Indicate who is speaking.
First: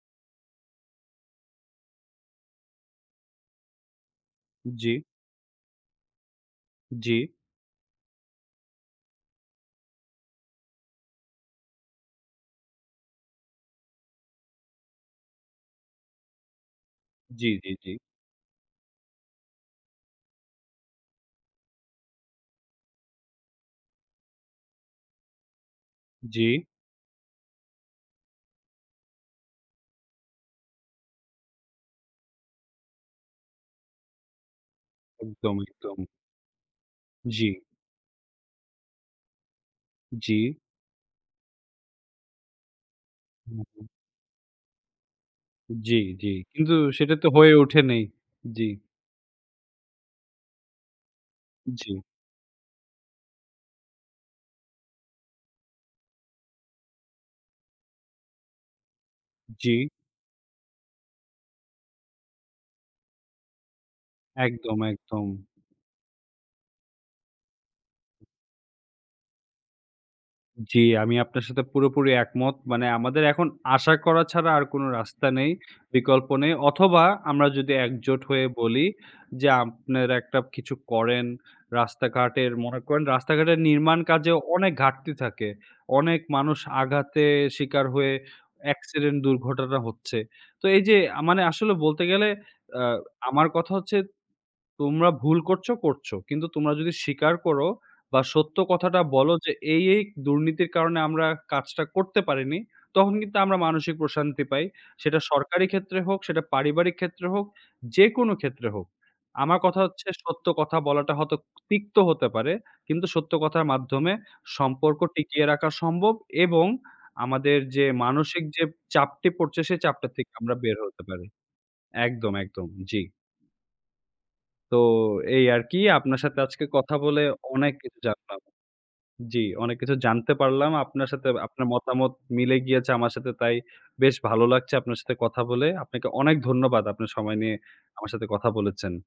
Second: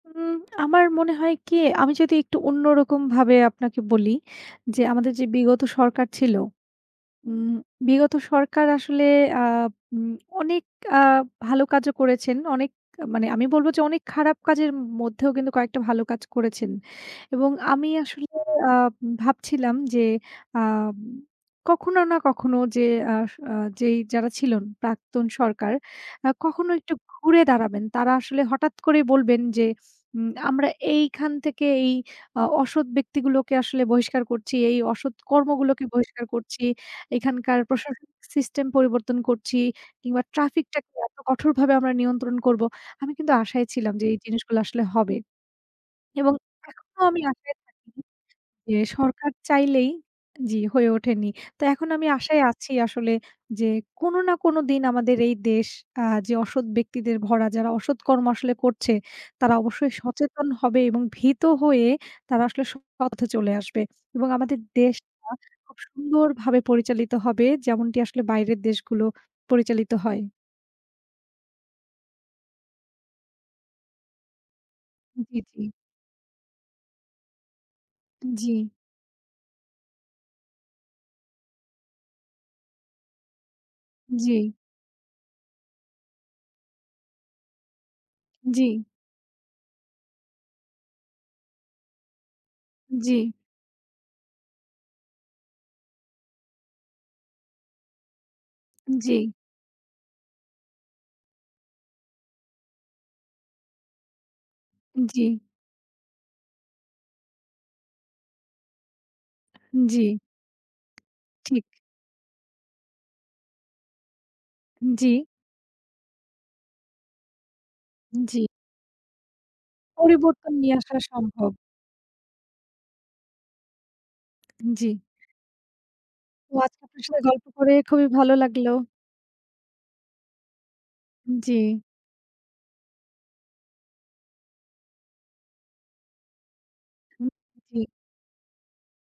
Speaker 1: উম আমার মনে হয় কি? আমি যদি একটু অন্যরকমভাবে আপনাকে বলি। যে
Speaker 2: জি।
Speaker 1: আমাদের যে বিগত সরকার ছিল,
Speaker 2: জি।
Speaker 1: উম বিগত সরকার আসলে আ উম অনেক আ ভালো কাজও করেছেন। অনেক আ মানে আমি বলবো যে, অনেক খারাপ কাজের উম মধ্যেও কিন্তু কয়েকটা ভালো কাজ করেছেন।
Speaker 2: জি,
Speaker 1: এবং
Speaker 2: জি,
Speaker 1: আমি
Speaker 2: জি।
Speaker 1: আসলে আ ভাবছিলাম যে আম কখনো না কখনো যে আস আ যেই যারা ছিলেন, প্রাক্তন সরকার। আ
Speaker 2: জি।
Speaker 1: কখনো একটু ঘুরে দাঁড়াবেন। তারা আসলে হঠাৎ করেই বলবেন যে, উম আমরা এইখান থেকে এই আ অসৎ ব্যক্তিগুলোকে আসলে বহিষ্কার করছি, এই অসৎ
Speaker 2: একদম,
Speaker 1: কর্মগুলোকে
Speaker 2: একদম।
Speaker 1: বহিষ্কার করছি। এখানকার
Speaker 2: জি।
Speaker 1: প্রশাসনিক সিস্টেম পরিবর্তন করছি। কিংবা
Speaker 2: জি।
Speaker 1: ট্রাফিকটাকে এত কঠোরভাবে আমরা নিয়ন্ত্রণ করবো। আমি কিন্তু
Speaker 2: হু,
Speaker 1: আশায়
Speaker 2: হু।
Speaker 1: ছিলাম যে এই জিনিসগুলো আসলে হবে।
Speaker 2: জি, জি।
Speaker 1: এবং
Speaker 2: কিন্তু
Speaker 1: এখনও
Speaker 2: সেটা
Speaker 1: আমি
Speaker 2: তো হয়ে
Speaker 1: আশায়
Speaker 2: ওঠে
Speaker 1: থাকি
Speaker 2: নেই। জি।
Speaker 1: যে সরকার চাইলেই জি, হয়ে ওঠেনি। তো এখন
Speaker 2: জি।
Speaker 1: আমি আশায় আছি আসলে যে কোনো না কোনো দিন আমাদের এই দেশ আ যে অসৎ ব্যক্তিদের ভরা, যারা অসৎ কর্ম আসলে করছে, তারা
Speaker 2: জি।
Speaker 1: অবশ্যই সচেতন হবে এবং ভীত হয়ে তারা আসলে সৎ পথে চলে আসবে। এবং আমাদের
Speaker 2: একদম,
Speaker 1: দেশটা
Speaker 2: একদম।
Speaker 1: খুব সুন্দরভাবে পরিচালিত হবে। যেমনটি আসলে বাইরের দেশগুলো পরিচালিত হয়।
Speaker 2: জি, আমি আপনার সাথে পুরোপুরি একমত। মানে আমাদের এখন আশা করা ছাড়া আর কোনো রাস্তা
Speaker 1: জি,
Speaker 2: নেই,
Speaker 1: জি।
Speaker 2: বিকল্প নেই। অথবা, আমরা যদি একজোট হয়ে
Speaker 1: জি।
Speaker 2: বলি যে, "আপনেরা একটা কিছু করেন।" রাস্তাঘাটের মনে করেন রাস্তাঘাটের নির্মাণ কাজে
Speaker 1: জি।
Speaker 2: অনেক ঘাটতি থাকে। অনেক মানুষ আঘাতে শিকার হয়ে
Speaker 1: জি।
Speaker 2: অ্যাক্সিডেন্ট দুর্ঘটনা হচ্ছে। তো এইযে আ মানে আসলে বলতে গেলে আ
Speaker 1: জি।
Speaker 2: আমার কথা হচ্ছে, "তোমরা ভুল করছো, করছো। কিন্তু তোমরা যদি স্বীকার করো বা, সত্য কথাটা
Speaker 1: জি।
Speaker 2: বলো যে, 'এই এই দুর্নীতির কারণে আমরা কাজটা করতে পারিনি,' তখন কিন্তু আমরা মানসিক প্রশান্তি পাই।" সেটা
Speaker 1: জি।
Speaker 2: সরকারি ক্ষেত্রে হোক, সেটা পারিবারিক ক্ষেত্রে হোক, যেকোন ক্ষেত্রে হোক। আমার কথা হচ্ছে
Speaker 1: জি।
Speaker 2: সত্য কথা বলাটা হয়তো
Speaker 1: ঠিক।
Speaker 2: তিক্ত হতে পারে। কিন্তু সত্য কথার মাধ্যমে সম্পর্ক
Speaker 1: জি।
Speaker 2: টিকিয়ে রাখা সম্ভব এবং আমাদের যে
Speaker 1: উম জি।
Speaker 2: মানসিক যে চাপটি পড়ছে, সেই চাপটা থেকে
Speaker 1: পরিবর্তন
Speaker 2: আমরা
Speaker 1: নিয়ে
Speaker 2: বের
Speaker 1: আসা
Speaker 2: হতে পারি।
Speaker 1: সম্ভব।
Speaker 2: একদম, একদম। জি। তো
Speaker 1: জি।
Speaker 2: এই আরকি। আপনার সাথে
Speaker 1: তো
Speaker 2: আজকে
Speaker 1: আজকে
Speaker 2: কথা
Speaker 1: আপনার সাথে
Speaker 2: বলে
Speaker 1: গল্প করে
Speaker 2: অনেক কিছু
Speaker 1: খুবই ভালো
Speaker 2: জানলাম।
Speaker 1: লাগলো।
Speaker 2: জি, অনেক কিছু জানতে পারলাম। আপনার সাথে
Speaker 1: উম জি।
Speaker 2: আপনার মতামত মিলে গিয়েছে আমার সাথে। তাই বেশ ভালো লাগছে আপনার সাথে কথা বলে। আপনাকে অনেক ধন্যবাদ। আপনার
Speaker 1: হুম,
Speaker 2: সময় নিয়ে
Speaker 1: জি।
Speaker 2: আমার সাথে কথা বলেছেন।